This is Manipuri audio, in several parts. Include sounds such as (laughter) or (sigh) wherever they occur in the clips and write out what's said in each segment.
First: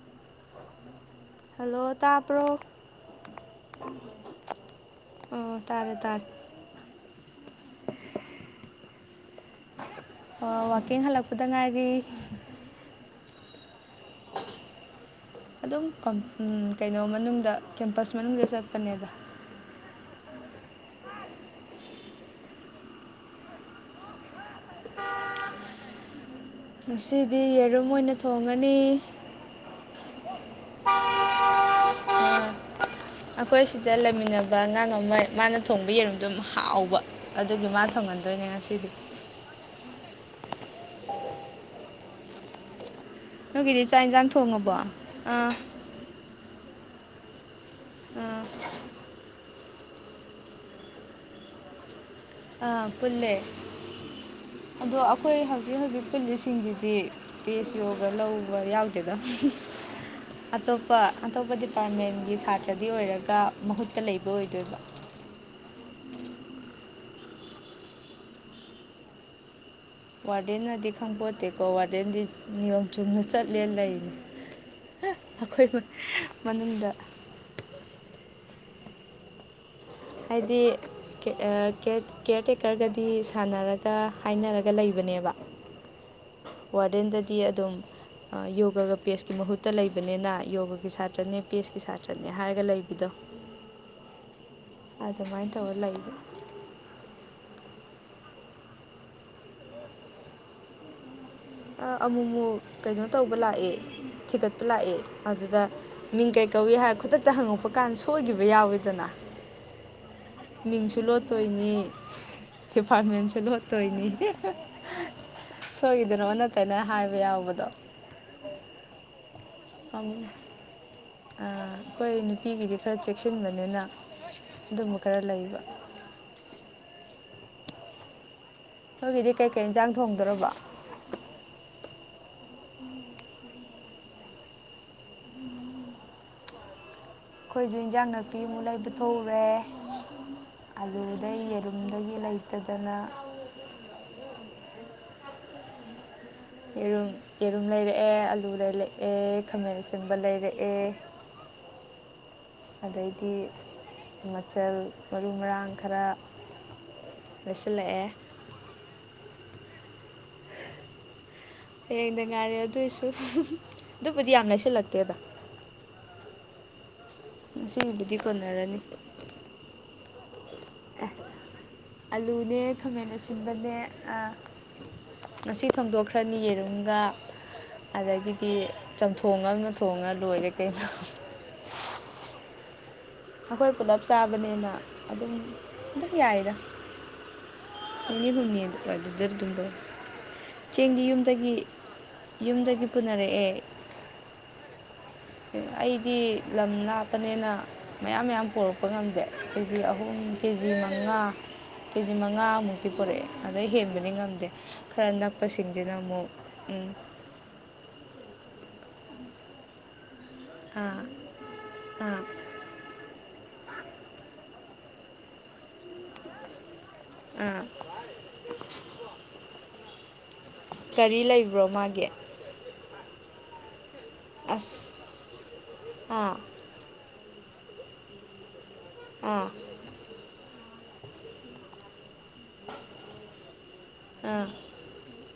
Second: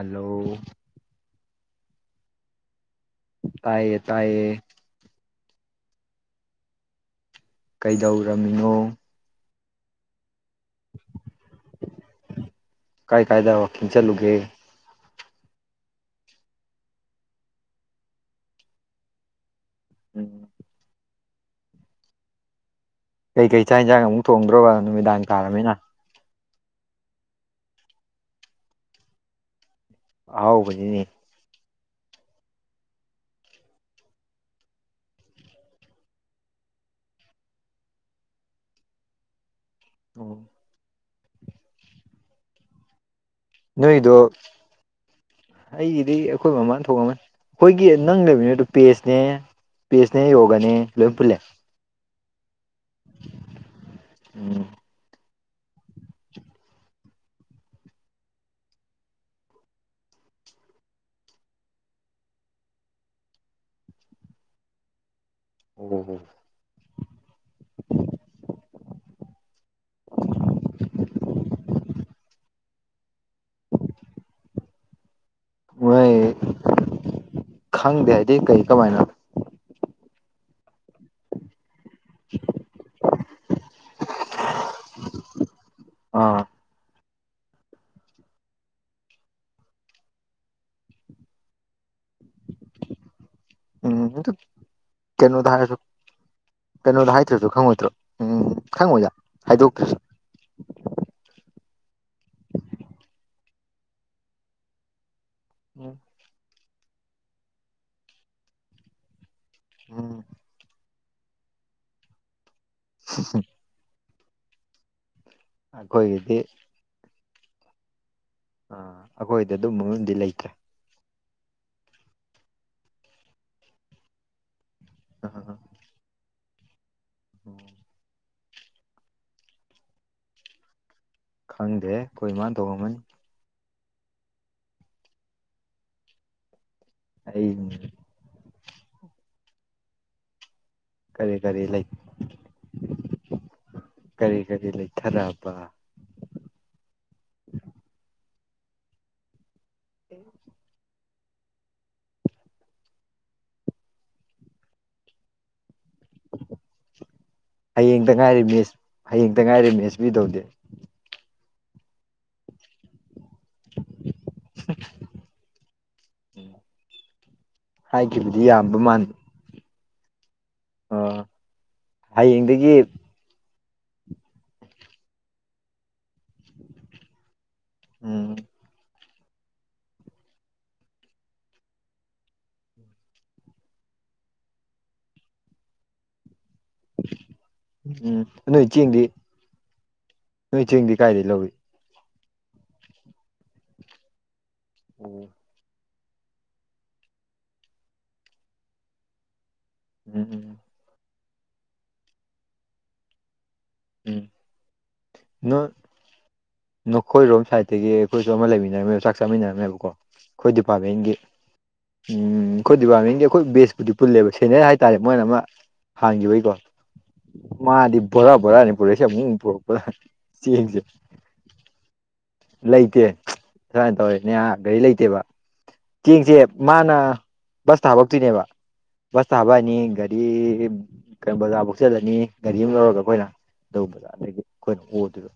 ꯍꯜꯂꯣ ꯍꯜꯂꯣ ꯇꯥꯕ꯭ꯔꯣ ꯇꯥꯏꯌꯦ ꯇꯥꯏꯌꯦ ꯑꯣ ꯇꯥꯔꯦ ꯇꯥꯔꯦ ꯀꯩꯗꯧꯔꯝꯃꯤꯅꯣ ꯑꯥ ꯋꯥꯛꯀꯤꯡ ꯍꯜꯂꯛꯄꯗ ꯉꯥꯏꯔꯤ ꯀꯥꯏ ꯀꯥꯏꯗ ꯋꯥꯀꯤꯡ ꯆꯠꯂꯨꯒꯦ ꯑꯗꯨꯝ ꯀꯩꯅꯣ ꯃꯅꯨꯡꯗ ꯀꯦꯝꯄꯁ ꯃꯅꯨꯡꯗ ꯆꯠꯄꯅꯤꯗ ꯎꯝ ꯀꯩꯀꯩ ꯆꯥꯛ ꯏꯟꯖꯥꯡ ꯑꯃꯨꯛ ꯊꯣꯡꯗ꯭ꯔꯣꯕ ꯅꯨꯃꯤꯗꯥꯡ ꯇꯥꯔꯃꯤꯅ ꯉꯁꯤꯗꯤ ꯌꯦꯔꯨꯝ ꯑꯣꯏꯅ ꯊꯣꯡꯉꯅꯤ ꯑꯍꯥꯎꯕꯅꯤꯅꯦ ꯑꯈꯣꯏ ꯁꯤꯗ ꯂꯩꯃꯤꯟꯅꯕ ꯑꯉꯥꯡ ꯑꯃ ꯃꯥꯅ ꯊꯣꯡꯕ ꯌꯦꯔꯨꯝꯗꯨꯝ ꯍꯥꯎꯕ ꯑꯗꯨꯒꯤ ꯃꯥ ꯊꯪꯍꯟꯗꯣꯏꯅꯦ ꯉꯁꯤꯗꯤ ꯑꯣ ꯅꯣꯏꯒꯤꯗꯤ ꯆꯥꯛ ꯅꯣꯏꯗꯣ ꯌꯦꯟꯁꯥꯡ ꯊꯣꯡꯉꯕꯣ ꯑꯥ ꯑꯩꯒꯤꯗꯤ ꯑꯩꯈꯣꯏ ꯃꯃꯥ ꯊꯣꯡꯉꯝꯃꯅꯤ ꯑꯈꯣꯏꯒꯤ ꯅꯪ ꯑꯥ ꯂꯩꯃꯤꯟꯅꯩꯗꯨ ꯄꯦꯁꯅꯦ ꯄꯤꯁꯅꯦ ꯌꯣꯒꯅꯦ ꯂꯣꯏ ꯄꯨꯜꯂꯦ ꯑꯥ ꯄꯨꯜꯂꯦ ꯎꯝ ꯑꯗꯨ ꯑꯈꯣꯏ ꯍꯧꯖꯤꯛ ꯍꯧꯖꯤꯛ ꯄꯨꯜꯂꯤꯁꯤꯡꯁꯤꯗꯤ ꯀꯦꯁ ꯌꯣꯒ ꯂꯧꯕ ꯌꯥꯎꯗꯦꯗ ꯑꯇꯣꯞꯄ ꯑꯇꯣꯞꯄ ꯗꯤꯄꯥꯔꯠꯃꯦꯟꯒꯤ ꯁꯥꯇ꯭ꯔꯗꯤ ꯑꯣꯏꯔꯒ ꯃꯍꯨꯠꯇ ꯂꯩꯕ ꯑꯣꯏꯗꯣꯏꯕ ꯑꯣ ꯑꯣ ꯋꯥꯔꯗꯦꯟꯅꯗꯤ ꯈꯪꯄꯣꯠꯇꯦꯀꯣ ꯋꯥꯔꯗꯦꯟꯗꯤ ꯅꯤꯌꯣꯝ ꯆꯨꯝꯅ ꯆꯠꯂꯦ ꯂꯩꯅꯤ ꯑꯈꯣꯏ ꯃꯣꯏ ꯃꯅꯨꯡꯗ ꯈꯪꯗꯦ ꯍꯥꯏꯗꯤ ꯀꯩ ꯀꯃꯥꯏꯅ ꯍꯥꯏꯗꯤ ꯑꯥ ꯀꯦ ꯀꯦꯌꯔ ꯇꯦꯀꯔꯒꯗꯤ ꯁꯥꯟꯅꯔꯒ ꯍꯥꯏꯅꯔꯒ ꯂꯩꯕꯅꯦꯕ ꯑꯥ ꯋꯥꯔꯗꯦꯟꯗꯗꯤ ꯑꯗꯨꯝ ꯌꯣꯒꯒ ꯄꯦꯁꯀꯤ ꯃꯍꯨꯠꯇ ꯂꯩꯕꯅꯤꯅ ꯌꯣꯒꯒꯤ ꯁꯥꯇ꯭ꯔꯅꯦ ꯄꯦꯁꯀꯤ ꯁꯥꯇ꯭ꯔꯅꯦ ꯍꯥꯏꯔꯒ ꯂꯩꯕꯤꯗꯣ ꯎꯝ ꯗꯨ ꯑꯗꯨꯃꯥꯏꯅ ꯀꯩꯅꯣꯗ ꯍꯥꯏꯔꯁꯨ ꯇꯧꯔ ꯂꯩꯕ ꯀꯩꯅꯣꯗꯣ ꯍꯥꯏꯗ꯭ꯔꯁꯨ ꯈꯪꯉꯣꯏꯗ꯭ꯔꯣ ꯎꯝ ꯈꯪꯉꯣꯏꯗ ꯍꯥꯏꯗꯣꯛꯇ꯭ꯔꯁꯨ ꯑꯃꯨꯛ ꯑꯃꯨꯛ ꯀꯩꯅꯣ ꯇꯧꯕ ꯂꯥꯛꯑꯦ ꯊꯤꯒꯠꯄ ꯂꯥꯛꯑꯦ ꯑꯗꯨꯗ (inaudible) (unintelligible) ꯃꯤꯡ ꯀꯩ ꯀꯧꯏ ꯍꯥꯏꯔ ꯈꯨꯗꯛꯇ ꯍꯪꯉꯛꯄ ꯀꯥꯟꯗ ꯁꯣꯏꯈꯤꯕ ꯌꯥꯎꯋꯤꯗꯅ ꯎꯝ ꯃꯤꯡꯁꯨ ꯂꯣꯠꯇꯣꯏꯅꯤ ꯗꯤꯄꯥꯔꯠꯃꯦꯟꯁꯨ ꯂꯣꯠꯇꯅꯤ ꯁꯣꯏꯅꯤ ꯁꯣꯏꯈꯤꯗꯣꯏꯅꯣ ꯑꯩꯈꯣꯏꯒꯤꯗꯤ ꯅ ꯇꯩꯅ ꯍꯥꯏꯕ ꯌꯥꯎꯕꯗꯣ ꯑꯥ ꯑꯩꯈꯣꯏꯗꯤ ꯑꯗꯨꯝ ꯑꯝ, ꯃꯔꯗꯤ ꯂꯩꯇ꯭ꯔꯦ ꯑꯩꯈꯣꯏ ꯅꯨꯄꯤꯒꯤꯗꯤ ꯈꯔ ꯆꯦꯛꯁꯤꯟꯕꯅꯤꯅ ꯑꯗꯨꯝꯕ ꯈꯔ ꯑꯥ ꯂꯩꯕ (inaudible) ꯅꯣꯏꯒꯤꯗꯤ ꯀꯩꯀꯩ ꯏꯟꯁꯥꯡ ꯊꯣꯡꯗꯔꯕ ꯈꯪꯗꯦ ꯑꯩꯈꯣꯏ ꯃꯥ ꯇꯣꯡꯉꯝꯃꯅꯤ ꯑꯩ ꯑꯩꯈꯣꯏꯁꯨ ꯏꯟꯖꯥꯡ ꯅꯥꯄꯤ ꯑꯃꯨꯛ ꯂꯩꯕꯊꯔꯦ ꯀꯔꯤ ꯑꯗꯨꯗꯩ ꯀꯔꯤ ꯂꯩ ꯌꯦꯔꯨꯝꯗꯒꯤ ꯂꯩꯇꯗꯅ ꯀꯔꯤ ꯀꯔꯤ ꯂꯩꯊꯔꯕ ꯌꯦꯔꯨꯝ ꯌꯦꯔꯨꯝ ꯂꯩꯔꯛꯑꯦ ꯑꯥꯂꯨ ꯂꯩꯔꯛꯑꯦ ꯑꯦ ꯈꯥꯃꯦꯟ ꯁꯤꯟꯕ ꯂꯩꯔꯛ ꯑꯦ ꯑꯗꯩꯗꯤ ꯃꯆꯜ ꯃꯔꯨ ꯃꯔꯥꯡ ꯈꯔ ꯂꯩꯁꯤꯜꯂꯛꯑꯦ (unintelligible) ꯍꯌꯦꯡꯇ ꯉꯥꯏꯔꯦꯅꯦ ꯑꯦꯁꯄꯤ ꯇꯧꯗꯦ ꯍꯌꯦꯡꯗ ꯉꯥꯏꯔꯦ ꯑꯗꯨꯑꯣꯏꯁꯨ ꯑꯗꯨꯕꯨꯗꯤ ꯌꯥꯝ ꯂꯩꯁꯤꯜꯂꯛꯇꯦꯗ ꯉꯁꯤꯒꯤꯕꯨꯗꯤ ꯍꯥꯏꯒꯤꯕꯗꯤ ꯌꯥꯝꯕ ꯀꯣꯟꯅꯔꯅꯤ ꯃꯥꯟ ꯑꯦ ꯑꯂꯨꯅꯦ ꯍꯌꯦꯡꯗꯒꯤ ꯈꯃꯦꯟ ꯑꯁꯤꯟꯕꯅꯦ ꯉꯁꯤ ꯊꯣꯡꯗꯣꯛꯈ꯭ꯔꯅꯤ ꯌꯦꯔꯨꯝꯒ ꯎꯝ ꯑꯗꯒꯤꯗꯤ ꯆꯝꯊꯣꯡ ꯉꯛꯅ ꯊꯣꯡꯉ ꯂꯣꯏꯔꯦ ꯀꯩꯅꯣ ꯑꯩꯈꯣꯏ ꯄꯨꯂꯞ ꯆꯥꯕꯅꯤꯅ ꯑꯗꯨꯝ ꯑꯗꯨꯝ ꯌꯥꯏꯗ ꯎꯝ ꯅꯨꯃꯤꯠ ꯍꯨꯝꯅꯤ ꯅꯣꯏ ꯑꯗꯨ ꯆꯦꯡꯗꯤ ꯑꯗꯨꯗ ꯑꯗꯨꯝ ꯂꯣꯏ ꯅꯣꯏ ꯆꯦꯡꯗꯤ ꯀꯥꯏꯗꯩ ꯂꯧꯏ ꯌꯨꯝꯗꯒꯤ ꯌꯨꯝꯗꯒꯤ ꯄꯨꯅꯔꯛꯑꯦ ꯎꯝ ꯀꯩ ꯑꯩꯗꯤ ꯂꯝ ꯅꯥꯞꯄꯅꯦꯅ ꯃꯌꯥꯝ ꯃꯌꯥꯝ ꯄꯣꯔꯛꯄ ꯉꯝꯗꯦ ꯀꯦꯖꯤ ꯑꯍꯨꯝ ꯎꯝ ꯎꯝ ꯀꯦꯖꯤ ꯃꯉꯥ ꯀꯦꯖꯤ ꯃꯉꯥꯑꯃꯨꯛꯇꯤ ꯄꯨꯔꯛꯑꯦ ꯑꯗꯩ ꯍꯦꯟꯕꯗꯤ ꯎꯝ ꯉꯝꯗꯦ ꯈꯔ ꯅꯣꯏ ꯅꯛꯄꯁꯤꯡꯁꯤꯅ ꯑꯃꯨꯛ ꯎꯝ ꯅꯈꯣꯏꯔꯣꯝ ꯁꯥꯏꯠꯇꯒꯤ ꯑꯩꯈꯣꯏꯁꯨ ꯑꯃ ꯂꯩꯃꯤꯟꯅꯔꯝꯃꯦꯕ ꯆꯥꯛ ꯆꯥꯃꯤꯟꯅꯔꯝꯃꯦꯕꯀꯣ ꯑꯩꯈꯣꯏ ꯑꯥ ꯗꯤꯄꯥꯔꯠꯃꯦꯟꯒꯤ ꯑꯥ ꯎꯝ ꯑꯩꯈꯣꯏ ꯗꯤꯄꯥꯔꯠꯃꯦꯟꯒꯤ ꯑꯩꯈꯣꯏ ꯕꯦꯁꯄꯨꯗꯤ ꯄꯨꯜꯂꯦꯕ ꯁꯦꯅꯤꯌ꯭ꯔ ꯍꯥꯏꯇꯥꯔꯦ ꯃꯣꯏꯅ ꯑꯃ ꯍꯥꯟꯒꯤꯕꯒꯤꯀꯣ ꯑꯥ ꯃꯥꯗꯤ ꯕꯣꯔꯥ ꯕꯣꯔꯥꯅꯤ ꯄꯨꯔꯛꯏꯁꯦ ꯑꯃꯨꯛ ꯑꯃꯨꯛ ꯄꯨꯔꯛꯄꯗ ꯆꯦꯡꯖꯦ ꯀꯔꯤ ꯂꯩꯕ꯭ꯔꯣ ꯃꯥꯒꯤ ꯂꯩꯇꯦ ꯁꯨꯃꯥꯏ ꯇꯧꯋꯦ ꯅꯦꯍꯥ ꯒꯥꯔꯤ ꯑꯁ ꯂꯩꯇꯦꯕ ꯑꯥ ꯆꯦꯡꯁꯦ ꯃꯥꯅ ꯕꯁꯇ ꯍꯥꯄꯛꯇꯨꯏꯅꯦꯕ ꯕꯁꯇ ꯑꯥ ꯍꯥꯞꯄꯛꯑꯅꯤ ꯒꯥꯔꯤ ꯑꯗꯒꯤ ꯈꯔꯡ ꯕꯖꯥꯔꯕꯧ ꯆꯜꯂꯅꯤ ꯒꯥꯔꯤ ꯑꯃ ꯂꯧꯔꯒ ꯑꯩꯈꯣꯏꯅ ꯑꯗꯨ ꯑꯥ ꯑꯩꯈꯣꯏꯅ ꯑꯣꯏꯗꯣꯏꯕ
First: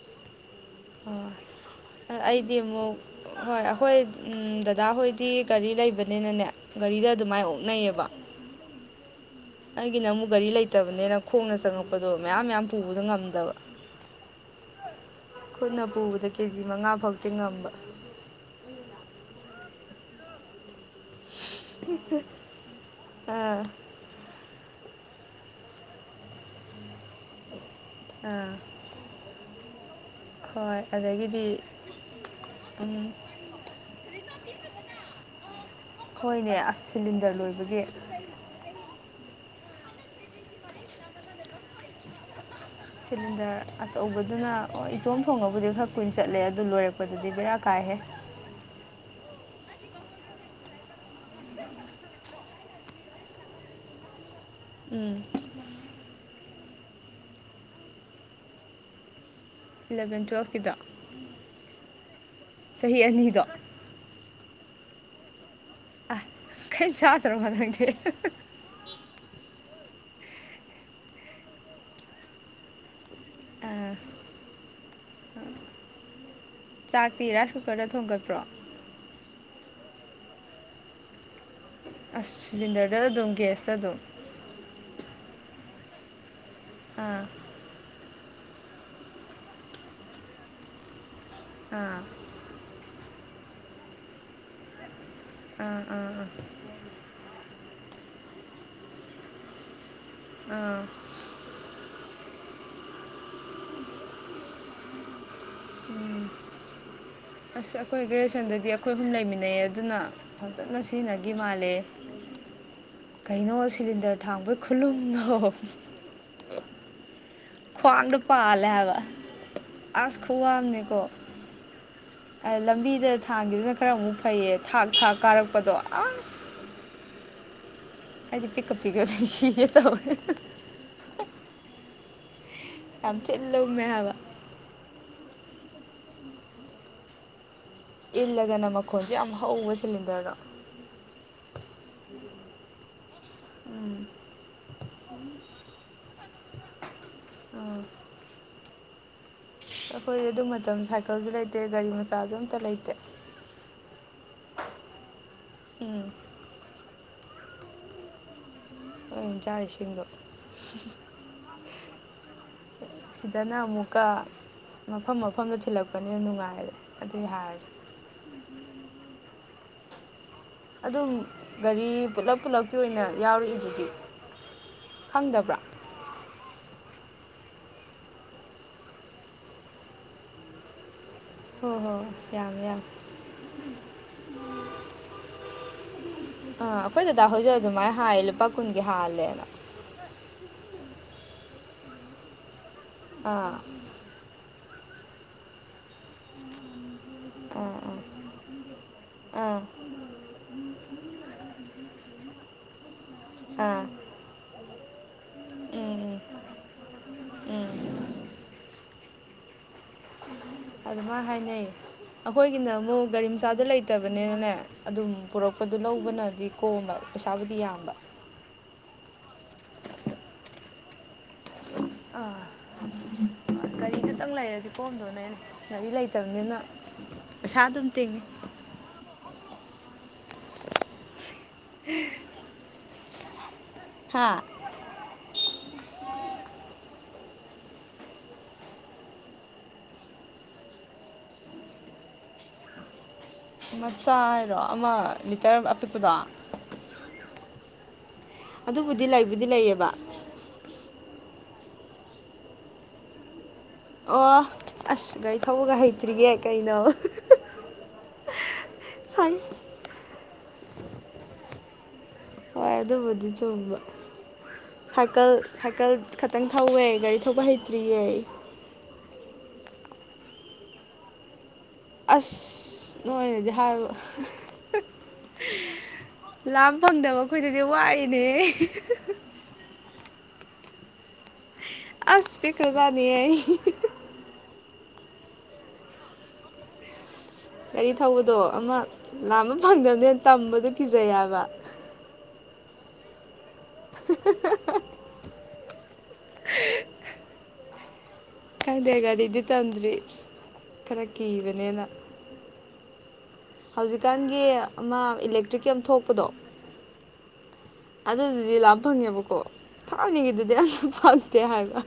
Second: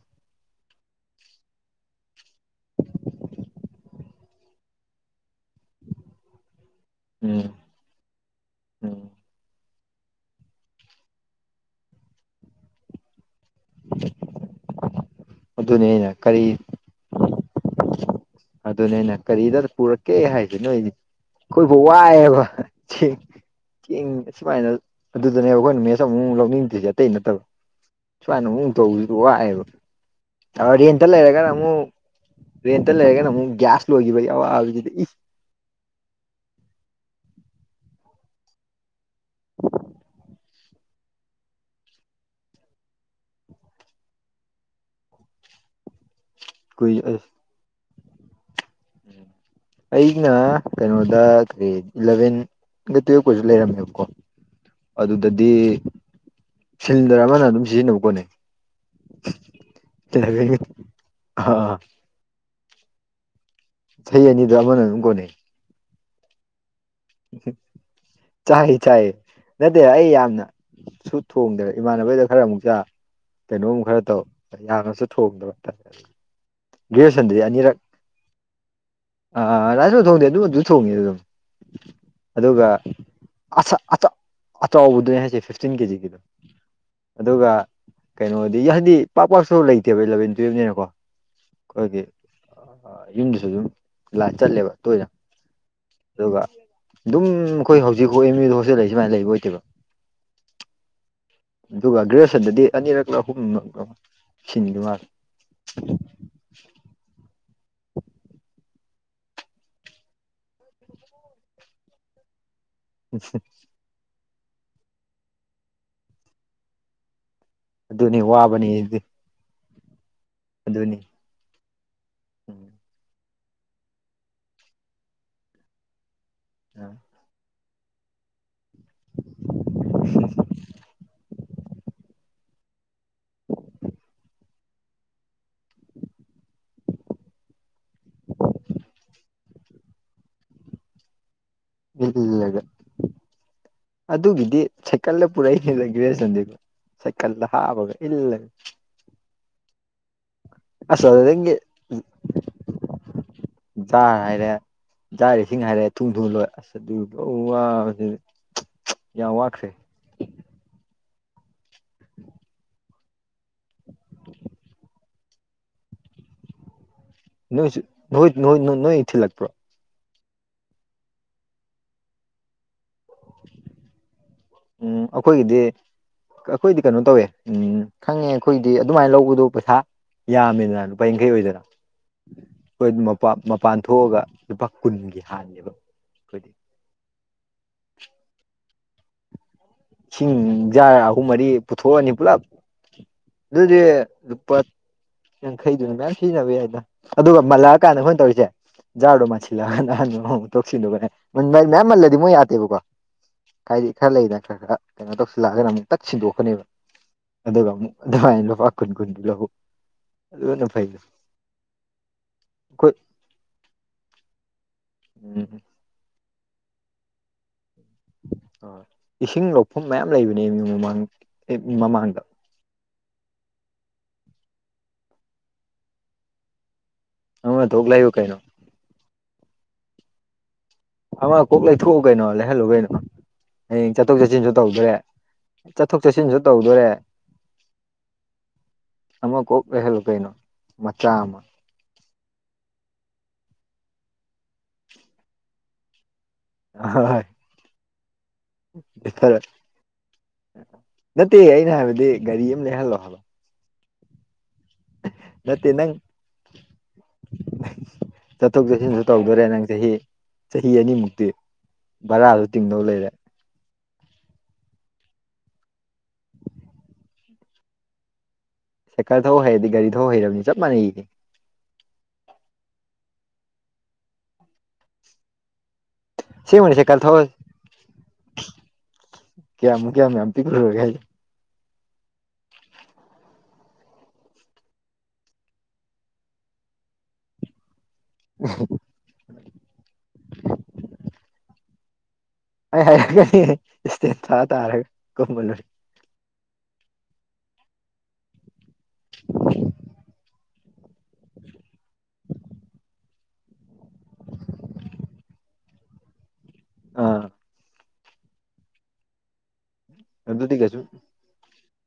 (inaudible) ꯑ ꯑꯩꯗꯤ ꯑꯃꯨꯛ ꯍꯣꯏ ꯑꯩꯈꯣꯏ ꯗꯗꯥꯍꯣꯏꯗꯤ ꯒꯥꯔꯤ ꯂꯩꯕꯅꯤꯅꯅꯦ ꯒꯥꯔꯤꯗ ꯑꯗꯨꯃꯥꯏ ꯎꯝ ꯑꯣꯛꯅꯩꯑꯕ ꯎꯝ ꯑꯩꯒꯤꯅ ꯑꯃꯨꯛ ꯒꯥꯔꯤ ꯂꯩꯇꯕꯅꯤꯅ ꯈꯣꯡꯅ ꯆꯪꯉꯛꯄꯗꯣ ꯃꯌꯥꯝ ꯃꯌꯥꯝ ꯄꯨꯕꯗꯣ ꯉꯝꯗꯕ ꯈꯨꯠꯅ ꯄꯨꯕꯗ ꯀꯦꯖꯤ ꯃꯉꯥꯐꯧꯗꯤ ꯉꯝꯕ ꯑꯗꯨꯅꯤꯅ ꯀꯔꯤꯗ ꯄꯨꯔꯛꯀꯦ ꯍꯥꯏꯗꯣ ꯅꯣꯏꯗꯤ ꯑꯈꯣꯏꯐꯧ ꯋꯥꯏ‌ ꯍꯥꯏꯕ ꯑꯥ ꯆꯦꯡ ꯑꯁꯨꯃꯥꯏꯅ ꯑꯗꯨꯗꯅꯦ ꯑꯩꯈꯣꯏꯅ ꯃꯦꯠꯆ ꯑꯃꯨꯛ ꯑꯃꯨꯛ ꯂꯧꯅꯤꯡꯗꯤꯖꯦ ꯑꯇꯩ ꯅꯠꯇꯕ ꯁꯨꯃꯥꯏꯅ ꯑꯥ ꯑꯃꯨꯛ ꯑꯃꯨꯛ ꯇꯧꯕꯖꯤꯗꯤ ꯋꯥꯏꯑꯦꯕ ꯑꯗꯣ ꯍꯣꯏ ꯔꯦꯟꯇ ꯑꯗꯒꯤꯗꯤ ꯂꯩꯔꯒꯅ ꯑꯃꯨꯛ ꯏꯟꯇ ꯎꯝ ꯂꯩꯔꯒꯅ ꯑꯃꯨꯛ ꯒ꯭ꯌꯥꯁ ꯂꯣꯏꯒꯤꯕꯒꯤ ꯑꯋꯥꯕꯖꯤꯗꯤ ꯏꯁ ꯍꯣꯏꯅꯦ ꯑꯁ ꯁꯤꯂꯤꯟꯗ꯭ꯔ ꯂꯣꯏꯕꯒꯤ ꯁꯤꯂꯤꯟꯗ꯭ꯔ ꯑꯆꯧꯕꯗꯨꯅ ꯑꯣ ꯏꯇꯣꯝ ꯊꯣꯡꯉꯕꯨꯗꯤ ꯈꯔ ꯀꯨꯏ ꯆꯠꯂꯦ ꯑꯗꯨ ꯀꯨꯏ ꯑꯁ ꯂꯣꯏꯔꯛꯄꯗꯗꯤ ꯕꯦꯔꯥ ꯀꯥꯏꯍꯦ ꯑꯩꯅ ꯀꯩꯅꯣꯗ ꯀꯔꯤ ꯏꯂꯚꯦꯟꯒ ꯇꯨꯌꯦꯞꯀꯖꯨ ꯂꯩꯔꯝꯃꯦꯕꯀꯣ ꯎꯝ ꯑꯗꯨꯗꯗꯤ ꯁꯤꯂꯤꯟꯗ꯭ꯔ ꯑꯃꯅ ꯑꯗꯨꯝ ꯁꯤꯖꯤꯟꯅꯕ ꯀꯣꯟꯅꯩ ꯏꯂꯚꯦꯟ ꯏꯂꯚꯦꯟꯒꯤ ꯇꯨꯋꯦꯜꯐꯀꯤꯗꯣ ꯆꯍꯤ ꯑꯅꯤꯗꯣ ꯆꯍꯤ ꯑꯅꯤꯗ ꯑꯃꯅ ꯑꯗꯨꯝ ꯀꯣꯟꯅꯩ ꯑꯥꯏ ꯈꯩ ꯆꯥꯗ꯭ꯔꯕꯣ ꯅꯪꯗꯤ ꯆꯥꯏꯌꯦ ꯆꯥꯏꯌꯦ ꯅꯠꯇꯦ ꯑꯩ ꯌꯥꯝꯅ ꯁꯨ ꯊꯣꯡꯗ꯭ꯔꯦ ꯏꯃꯥꯟꯅꯕꯩꯗ ꯈꯔ ꯑꯃꯨꯛ ꯆꯥ ꯀꯩꯅꯣ ꯑꯃꯨꯛ ꯑꯥ ꯈꯔ ꯇꯧ ꯌꯥꯝꯅꯁꯨ ꯊꯣꯡꯗꯕ ꯆꯥꯛꯇꯤ ꯒ꯭ꯔꯦꯖꯨꯑꯦꯁꯟꯗꯗꯤ ꯔꯥꯏꯁ ꯀꯨꯀ꯭ꯔꯗ ꯊꯣꯡꯒꯠꯄ꯭ꯔꯣ ꯑꯥ ꯔꯥꯏꯖꯀꯨ ꯊꯣꯡꯗꯦ ꯑꯗꯨ ꯑꯗꯨ ꯊꯣꯡꯉꯦ ꯑꯗꯨꯝ ꯑꯁ ꯑꯗꯨꯒ ꯁꯤꯂꯤꯟꯗꯔꯗ ꯑꯗꯨꯝ ꯒ꯭ꯌꯥꯁꯇ ꯑꯆꯥ ꯑꯗꯨꯝ ꯑꯇꯞ ꯑꯆꯥꯎꯕꯗꯨꯅꯦ ꯍꯥꯏꯁꯦ ꯐꯤꯐꯇꯤꯟ ꯀꯦꯖꯤꯒꯤꯗꯣ ꯑꯥ ꯑꯗꯨꯒ ꯀꯩꯅꯣꯗꯤ ꯍꯥꯏꯗꯤ ꯄꯥꯛ ꯄꯥꯛꯁꯨ ꯂꯩꯇꯦꯕ ꯏꯂꯚꯦꯟ ꯇꯨꯋꯦꯜꯞꯅꯤꯅꯀꯣ ꯑꯥ ꯑꯩꯈꯣꯏꯒꯤ ꯌꯨꯝꯗꯨꯁꯨ ꯑꯗꯨꯝ ꯂꯥ ꯆꯠꯂꯦꯕ ꯇꯣꯏꯅ ꯑ ꯑꯗꯨꯒ ꯑꯗꯨꯝ ꯑꯩꯈꯣꯏ ꯍꯧꯖꯤꯛ ꯍꯥꯎ ꯑꯦꯝ ꯌꯨꯗ ꯍꯣꯁꯇꯦꯜ ꯂꯩ ꯁꯨꯃꯥꯏꯅ ꯂꯩꯕ ꯑꯣꯏꯇꯦꯕ ꯑꯥ ꯑꯗꯨꯒ ꯒ꯭ꯔꯦꯖꯨꯦꯁꯟꯗꯗꯤ ꯑꯅꯤꯔꯛ ꯑꯍꯨꯝ ꯁꯤꯟꯈꯤꯕ ꯃꯥꯂꯦ ꯑꯁ ꯑꯩꯈꯣꯏ ꯒ꯭ꯔꯦꯖꯨꯌꯦꯁꯟꯗꯗꯤ ꯑꯩꯈꯣꯏ ꯑꯍꯨꯝ ꯂꯩꯃꯤꯟꯅꯩꯌꯦ ꯑꯗꯨꯅ ꯐꯖꯅ ꯁꯤꯖꯤꯟꯅꯈꯤ ꯃꯥꯜꯂꯦ ꯀꯩꯅꯣ ꯁꯤꯂꯤꯟꯗꯔ ꯊꯥꯡꯕꯩ ꯈꯨꯂꯨꯝꯅꯣ ꯈꯨ꯭ꯡꯗ ꯑꯗꯨꯅꯤ ꯄ ꯋꯥꯕꯅꯤ ꯂꯦꯕ ꯑꯗꯨꯗꯤ ꯑꯁ ꯑꯗꯨꯅꯤ ꯈꯣꯍꯅꯤꯀꯣ ꯎꯝ ꯂꯝꯕꯤꯗ ꯊꯥꯡꯒꯤꯗꯨꯅ ꯈꯔ ꯑꯃꯨꯛ ꯐꯩꯌꯦ ꯊꯥꯛ ꯊꯥꯛ ꯀꯥꯔꯛꯄꯗꯣ ꯑꯁ ꯑꯝ ꯍꯥꯏꯗꯤ ꯄꯤꯛꯀꯞ ꯄꯤꯛꯒꯗ ꯁꯤꯒꯦ ꯇꯧ ꯌꯥꯝ ꯊꯤꯠ ꯂꯧꯃꯦ ꯍꯥꯏꯕ ꯏꯜꯂꯒꯅ ꯃꯈꯣꯟꯁꯦ ꯌꯥꯝ ꯍꯧꯕ ꯁꯤꯂꯤꯟꯗꯔꯗꯣ ꯏꯒ ꯎꯝ ꯑꯗꯨꯒꯤꯗꯤ ꯁꯥꯏꯀꯜꯗ ꯄꯨꯔꯛꯖꯈꯤꯕꯔꯦ ꯁꯟꯗꯦ ꯁꯥꯏꯀꯜꯗ ꯍꯥꯕꯒ ꯏꯜ ꯑꯩꯈꯣꯏ ꯑꯗꯨ ꯃꯇꯝ ꯑꯁ ꯁꯥꯏꯀꯜꯁꯨ ꯑꯗꯨꯗꯒꯤ ꯂꯩꯇꯦ ꯒꯥꯔꯤ ꯃꯆꯥꯁꯨ ꯑꯝꯇ ꯂꯩꯇꯦ ꯖꯥꯔ ꯍꯥꯏꯔꯦ ꯖꯥꯔ ꯏꯁꯤꯡ ꯍꯥꯏꯔꯦ ꯎꯝ ꯊꯨꯡ ꯊꯨ ꯂꯣꯏ ꯑꯁ ꯋꯥ ꯏ ꯆ ꯏꯁꯤꯗꯨꯣ ꯁꯤꯗꯅ ꯑꯃꯨꯛꯀ ꯃꯐꯝ ꯃꯐꯝꯗ ꯊꯤꯜꯂꯛꯄꯅꯤꯅ ꯅꯨꯡꯉꯥꯏꯔꯦ ꯑꯗꯨꯏ ꯍꯥꯏꯔꯗꯤ ꯅꯣꯏꯁꯨ ꯅꯣꯏ ꯅꯣꯏ ꯅꯣꯏ ꯏ ꯊꯤ ꯂꯥꯛꯄ꯭ꯔꯣ ꯑꯗꯨꯝ ꯒꯥꯔꯤ ꯄꯨꯂꯞ ꯄꯨꯂꯞꯀꯤ ꯑꯣꯏꯅ ꯌꯥꯎꯔꯛꯏꯗꯨꯗꯤ ꯎꯝ ꯈꯪꯗꯕ꯭ꯔꯥ ꯑꯩꯈꯣꯏꯒꯤꯗꯤ ꯑꯩꯈꯣꯏꯗꯤ ꯀꯩꯅꯣ ꯇꯧꯋꯦ ꯎꯝ ꯈꯪꯉꯦ ꯑꯩꯈꯣꯏꯗꯤ ꯑꯗꯨꯃꯥꯏꯅ ꯂꯧꯕꯗꯣ ꯄꯩꯁꯥ ꯌꯥꯝꯃꯤꯃꯦꯅ ꯂꯨꯄꯥ ꯌꯥꯡꯈꯩ ꯑꯣꯏꯗꯣꯏꯅ ꯍꯣꯏ ꯍꯣꯏ ꯌꯥꯝꯃꯦ ꯌꯥꯝꯃꯦ ꯣꯏ ꯃꯄꯥꯟ ꯊꯣꯛꯑꯒ ꯂꯨꯄꯥ ꯀꯨꯟꯒꯤ ꯍꯥꯟꯅꯦꯕ ꯑꯩꯈꯣꯏꯗꯤ ꯑꯥ ꯑꯩꯈꯣꯏ ꯗꯗꯥ ꯍꯧꯣꯏꯖꯤꯛ ꯑꯗꯨꯃꯥꯏꯅ ꯍꯥꯏꯌꯦ ꯂꯨꯄꯥ ꯀꯨꯟꯒꯤ ꯍꯥꯜꯂꯦꯅ ꯏꯁꯤꯡꯖꯥ ꯑꯍꯨꯝ ꯃꯔꯤ ꯄꯨꯊꯣꯛꯑꯅꯤ ꯄꯨꯂꯞ ꯑꯥ ꯑꯗꯨꯗꯤ ꯂꯨꯄꯥ ꯌꯥꯡꯈꯩꯗꯨꯅ ꯃꯌꯥꯝ ꯁꯤꯖꯤꯟꯅꯕ ꯌꯥꯏꯗ ꯑꯗꯨꯒ ꯑꯥ ꯃꯜꯂꯛꯑꯀꯥꯟꯗ ꯑꯩꯈꯣꯏꯅ ꯇꯧꯔꯤꯁꯦ ꯖꯥꯔꯗꯣ ꯑꯥ ꯑꯥ ꯃꯥꯥꯟꯁꯤꯜꯂꯒ ꯑꯍꯟꯕ ꯑꯃꯃꯨꯛ ꯇ‌ꯣꯛ ꯁꯤꯟꯗ‌ꯣꯛꯀꯅꯤ ꯃꯟꯕ ꯍꯥꯏ ꯃꯌꯥꯝ ꯃꯜꯂꯗꯤ ꯃꯣꯏ ꯌꯥꯗꯦꯕꯀꯣ ꯑꯥ ꯍꯥꯏꯗꯤ ꯈꯔ ꯂꯩꯗꯅ ꯈꯔ ꯈꯔ ꯀꯩꯅꯣ ꯇꯧꯁꯤꯜꯂꯛꯑꯒꯅ ꯑꯃꯨꯛ ꯇꯛ ꯎꯝ ꯁꯤꯟꯗꯣꯛꯀꯅꯦꯕ ꯎꯝ ꯑꯗꯨꯒ ꯑꯃꯨꯛ ꯎꯝ ꯑꯗꯨꯃꯥꯏꯅ ꯂꯨꯄꯥ ꯀꯨꯟ (unintelligible) ꯑꯗꯨꯅ ꯐꯩ ꯑꯗꯨꯃꯥꯏ ꯍꯥꯏꯅꯩ ꯑꯩꯈꯣꯏꯒꯤꯅ ꯑꯩꯈꯣꯏ ꯑꯃꯨꯛ ꯒꯥꯔꯤ ꯃꯆꯥꯗꯣ ꯂꯩꯇꯕꯅꯤꯅꯅ‌ꯦ ꯑꯗꯨꯝ ꯎꯝ ꯄꯨꯔꯛꯄꯗ ꯑꯗꯨ ꯂꯧꯕꯅꯗꯤ ꯀꯣꯝꯕ ꯄꯩꯁꯥꯕꯨꯗꯤ ꯌꯥꯝꯕ ꯑ ꯏꯁꯤꯡ ꯂꯧꯐꯝ ꯃꯌꯥꯝ ꯂꯩꯕꯅꯦ ꯑꯦꯝꯌꯨ ꯃꯃꯥꯡ ꯑꯦꯝꯌꯨ ꯃꯃꯥꯡꯗ ꯑꯥ ꯒꯥꯔꯤ ꯗꯨꯇꯪ ꯂꯩꯔꯗꯤ ꯀꯣꯝꯗꯧꯅꯦ ꯒꯥꯔꯤ ꯂꯩꯇꯕꯅꯤꯅ ꯄꯩꯁꯥ ꯑꯃ ꯊꯣꯛ ꯑꯗꯨꯝ ꯂꯩꯌꯨ ꯇꯤꯡꯉꯤ ꯀꯩꯅꯣ ꯑꯃ ꯀꯣꯛ ꯂꯩꯊꯣꯛꯎ ꯀꯩꯅꯣ ꯂꯩꯍꯜꯂꯨ ꯀꯩꯅꯣ ꯍꯌꯦꯡ ꯆꯠꯊꯣꯛ ꯍꯥ ꯆꯠꯁꯤꯟ ꯇꯧꯗ꯭ꯔꯦ ꯆꯠꯊꯣꯛ ꯆꯠꯁꯤꯟꯁꯨ ꯇꯧꯗꯣꯔꯦ ꯑꯃ ꯀꯣꯛ ꯂꯩꯍꯜꯂ‌ꯣ ꯀꯩꯅꯣ ꯃꯆꯥ ꯑꯃ ꯃꯆꯥ ꯍꯥꯏꯔꯣ ꯑꯃ ꯂꯤꯇꯔ ꯑꯄꯤꯛꯄꯗꯣ ꯍꯣꯏ ꯍꯣꯏ ꯑꯗꯨꯕꯨꯗꯤ ꯂꯩꯕꯨꯗꯤ ꯂꯩꯌꯦꯕ ꯅꯠꯇꯦ ꯑꯩꯅ ꯍꯥꯏꯕꯗꯤ ꯒꯥꯔꯤ ꯑꯃ ꯂꯩꯍꯜꯂꯣ ꯍꯥꯏꯕ ꯑꯣ ꯑꯁ ꯒꯥꯔꯤ ꯅꯠꯇꯦ ꯊꯧꯕꯒ ꯅꯪ ꯍꯩꯇ꯭ꯔꯤꯌ‌ꯦ ꯀꯩꯅꯣ ꯆꯠꯊꯣꯛ ꯆꯠꯁꯤꯟꯁꯨ ꯁꯥꯏ ꯇꯧꯗꯣꯔꯦ ꯅꯪ ꯆꯍꯤ ꯆꯍꯤ ꯑꯅꯤꯃꯨꯛꯇꯤ ꯚꯔꯥꯁꯨ ꯍꯣꯏ ꯇꯤꯡꯗꯧ ꯂꯩꯔꯦ ꯑꯗꯨꯕꯨꯗꯤ ꯆꯨꯝꯕ ꯁꯥꯏꯀꯜ ꯁꯥꯏꯀꯜ ꯈꯛꯇꯪ ꯊꯧꯋꯦ ꯒꯥꯔꯤ ꯊꯧꯕ ꯍꯩꯇ꯭ꯔꯤꯌꯦ ꯁꯥꯏꯀꯜ ꯊꯧ ꯍꯩꯔꯗꯤ ꯒꯥꯔꯤ ꯊꯧ ꯍꯩꯔꯕꯅꯤ ꯆꯞ ꯃꯥꯟꯅꯩꯌ‌ꯦ ꯑꯁ ꯅꯣꯏꯅꯗꯤ ꯍꯥꯏꯕ ꯂꯥꯝ ꯑꯁꯦꯡꯕꯅꯤ ꯁꯥꯏꯀꯜ ꯊꯧ ꯐꯪꯗꯕ ꯑꯩꯈꯣꯏꯗꯗꯤ ꯋꯥꯏꯅꯦꯍ‌ꯦ ꯀꯌꯥꯃꯨꯛ ꯀꯌꯥꯝ ꯌꯥꯝ ꯄꯤꯛꯂꯨꯔꯒ‌ꯦ ꯍꯥꯏꯁꯤ ꯑꯁ ꯄꯤꯛꯈ꯭ꯔꯖꯥꯠꯅꯤ ꯑꯩ ꯒꯥꯔꯤ ꯊꯧꯕꯗꯣ ꯑꯃ ꯂꯥꯝꯕ ꯐꯪꯗꯕꯅꯤꯅ ꯇꯝꯕꯗ‌ꯣ ꯀꯤꯖꯩ ꯍꯥꯏꯕ ꯑꯩ ꯍꯥꯏꯔꯛꯒꯅꯤ ꯏꯁꯇꯦꯟ ꯊꯥ ꯊꯥꯔꯒ ꯀꯨꯝꯃ ꯂ‌ꯣꯏꯔ‌ꯦ (unintelligible) ꯈꯪꯗꯦ ꯒꯥꯔꯤꯗꯤ ꯇꯝꯗ꯭ꯔꯤ ꯈꯔ ꯀꯤꯕꯅꯦꯅ ꯍꯧꯖꯤꯛꯀꯥꯟꯒꯤ ꯑꯃ ꯏꯂꯦꯛꯇ꯭ꯔꯤꯛꯀꯤ ꯑꯃ ꯊꯣꯛꯄꯗꯣ ꯑꯥ ꯑꯗꯨꯗꯨꯗꯤ ꯂꯥꯝ ꯐꯪꯉꯦꯕꯀꯣ ꯊꯥꯏꯅꯒꯤꯗꯨꯗꯤ ꯑꯗꯨꯗꯤ ꯑ ꯀꯩꯁꯨ ꯐꯪꯗꯦ ꯍꯥꯏꯕ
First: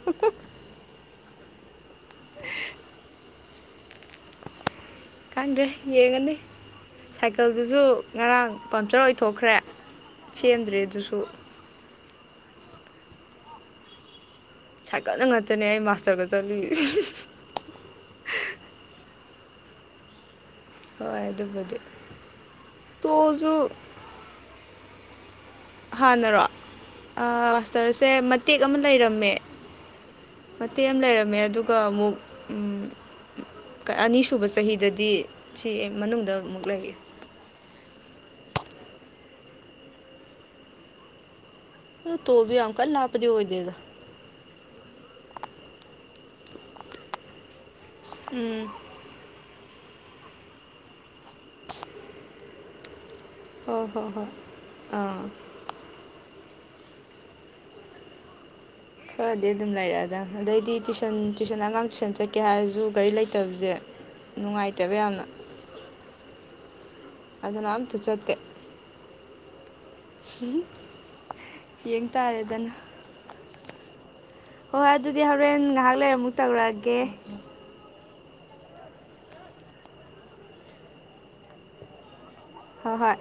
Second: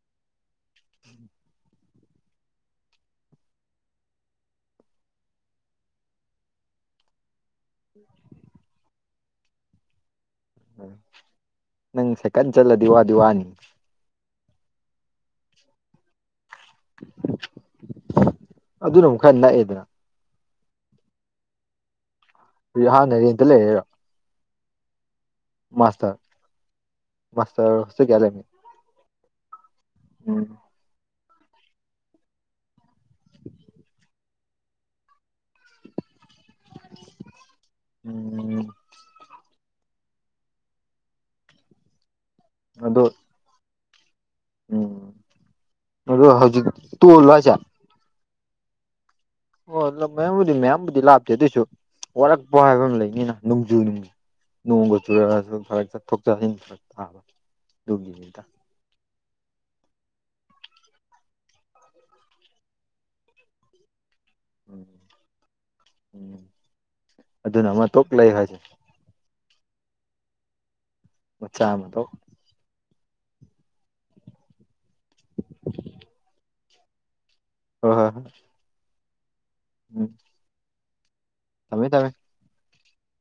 (unintelligible) ꯈꯪꯗ‌ꯦ ꯌꯦꯡꯉꯅꯤ ꯁꯥꯏꯀꯜꯗꯨꯁꯨ ꯉꯔꯥꯡ ꯄꯝꯆꯔ ꯑꯣꯏꯊꯣꯛꯈ꯭ꯔꯦ ꯁꯦꯝꯗ꯭ꯔꯦ ꯑꯗꯨꯁꯨ ꯅꯪ ꯁꯥꯏꯀꯜ ꯆꯠꯂꯗꯤ ꯋꯥꯗꯤ ꯋꯥꯅꯤ ꯁꯥꯏꯀꯜꯗ ꯉꯥꯇꯅꯦ ꯑꯩ ꯃꯥꯁ (unintelligible) ꯑꯗꯨꯅ ꯑꯃꯨꯛ ꯈꯔ ꯅꯛꯑꯦꯗꯅ ꯍꯣꯏ ꯑꯗꯨꯕꯨꯗꯤ ꯍꯧ ꯍꯥꯟꯅ ꯔ‌ꯦꯟꯇ ꯇꯣꯜꯁꯨ ꯂꯩꯔꯩꯔ‌ꯣ ꯃꯥꯁꯇꯔ ꯍꯥꯟꯅꯔꯣ ꯃꯥꯁꯇꯔ ꯍꯣꯁꯇꯦꯜ ꯃꯥꯁꯇꯔꯁꯦ ꯀꯌꯥ ꯂꯩꯔꯝꯃꯤ ꯃꯇꯦꯛ ꯑꯃ ꯂꯩꯔꯝꯃꯦ ꯎꯝ ꯃꯇꯦꯛ ꯑꯃ ꯂꯩꯔꯝꯃꯦ ꯑꯗꯨꯒ ꯑꯃꯨꯛ ꯑꯅꯤꯁꯨꯕ ꯆꯍꯤꯗꯗꯤ ꯁꯤ ꯑꯩ ꯃꯅꯨꯡꯗ ꯑꯃꯨꯛ ꯂꯩ ꯎꯝ ꯇꯣꯜ ꯗ‌ꯣ ꯌꯥꯝ ꯀꯟ ꯑꯗꯣ ꯂꯥꯞꯄꯗꯤ ꯑꯣꯏꯗ‌ꯦꯗ ꯎꯝ ꯑꯗꯨ ꯍꯧꯖꯤꯛ ꯇꯣꯜꯂ ꯍꯥꯏꯁꯦ ꯎꯝ ꯑꯣ ꯂꯝ ꯃꯌꯥꯝꯕꯨꯗꯤ ꯃꯌꯥꯝꯕꯨꯗꯤ ꯂꯥꯞꯇꯦ ꯑꯗꯨꯑꯣꯏꯁꯨ ꯋꯥꯔꯛꯄ ꯍꯥꯏꯕ ꯑꯃ ꯂꯩꯅꯤꯅ ꯅꯨꯡꯖꯨ ꯍꯣꯏ ꯍꯣꯏ ꯍꯣꯏ ꯅꯣꯡꯒ ꯆꯨꯔꯛ ꯑꯥ ꯒꯥ ꯐꯔꯛ ꯆꯠ ꯊꯣꯛ ꯆꯥꯁꯤꯟ ꯐꯔꯛ ꯇꯥꯕ ꯑꯗꯨꯒꯤꯅꯤꯗ ꯐꯔꯗꯤ ꯑꯗꯨꯝ ꯂꯩꯔꯛꯑ ꯗ ꯑꯗꯩꯗꯤ ꯇꯨꯏꯁꯟ ꯇꯨꯏꯁꯟ ꯑꯉꯥꯡ ꯇꯨꯏꯁꯟ ꯆꯠꯀꯦ ꯍꯥꯏꯔꯁꯨ ꯒꯥꯔꯤ ꯂꯩꯇꯕꯁꯦ ꯅꯨꯡꯉꯥꯏꯇꯕ ꯌꯥꯝꯅ ꯎ ꯑꯗꯨꯅ ꯑꯃ ꯑꯝꯇ ꯇꯣꯀ ꯂꯥꯏ ꯆꯠꯇꯦ ꯍꯥꯏꯁꯦ ꯃꯆꯥ ꯑꯃ ꯇꯣꯛ ꯌꯦꯡ ꯇꯥꯔꯦꯗꯅ ꯍꯣꯏ ꯍꯣꯏ ꯑꯗꯨꯗꯤ ꯍꯣꯔꯦꯟ ꯉꯥꯏꯍꯥꯛ ꯂꯩꯔꯃꯨꯛ ꯇꯧꯔꯛꯑꯒꯦ ꯍ ꯍꯣꯏ ꯍ ꯎꯝ ꯊꯃꯦ ꯊꯃꯦ ꯍ ꯍꯣꯏ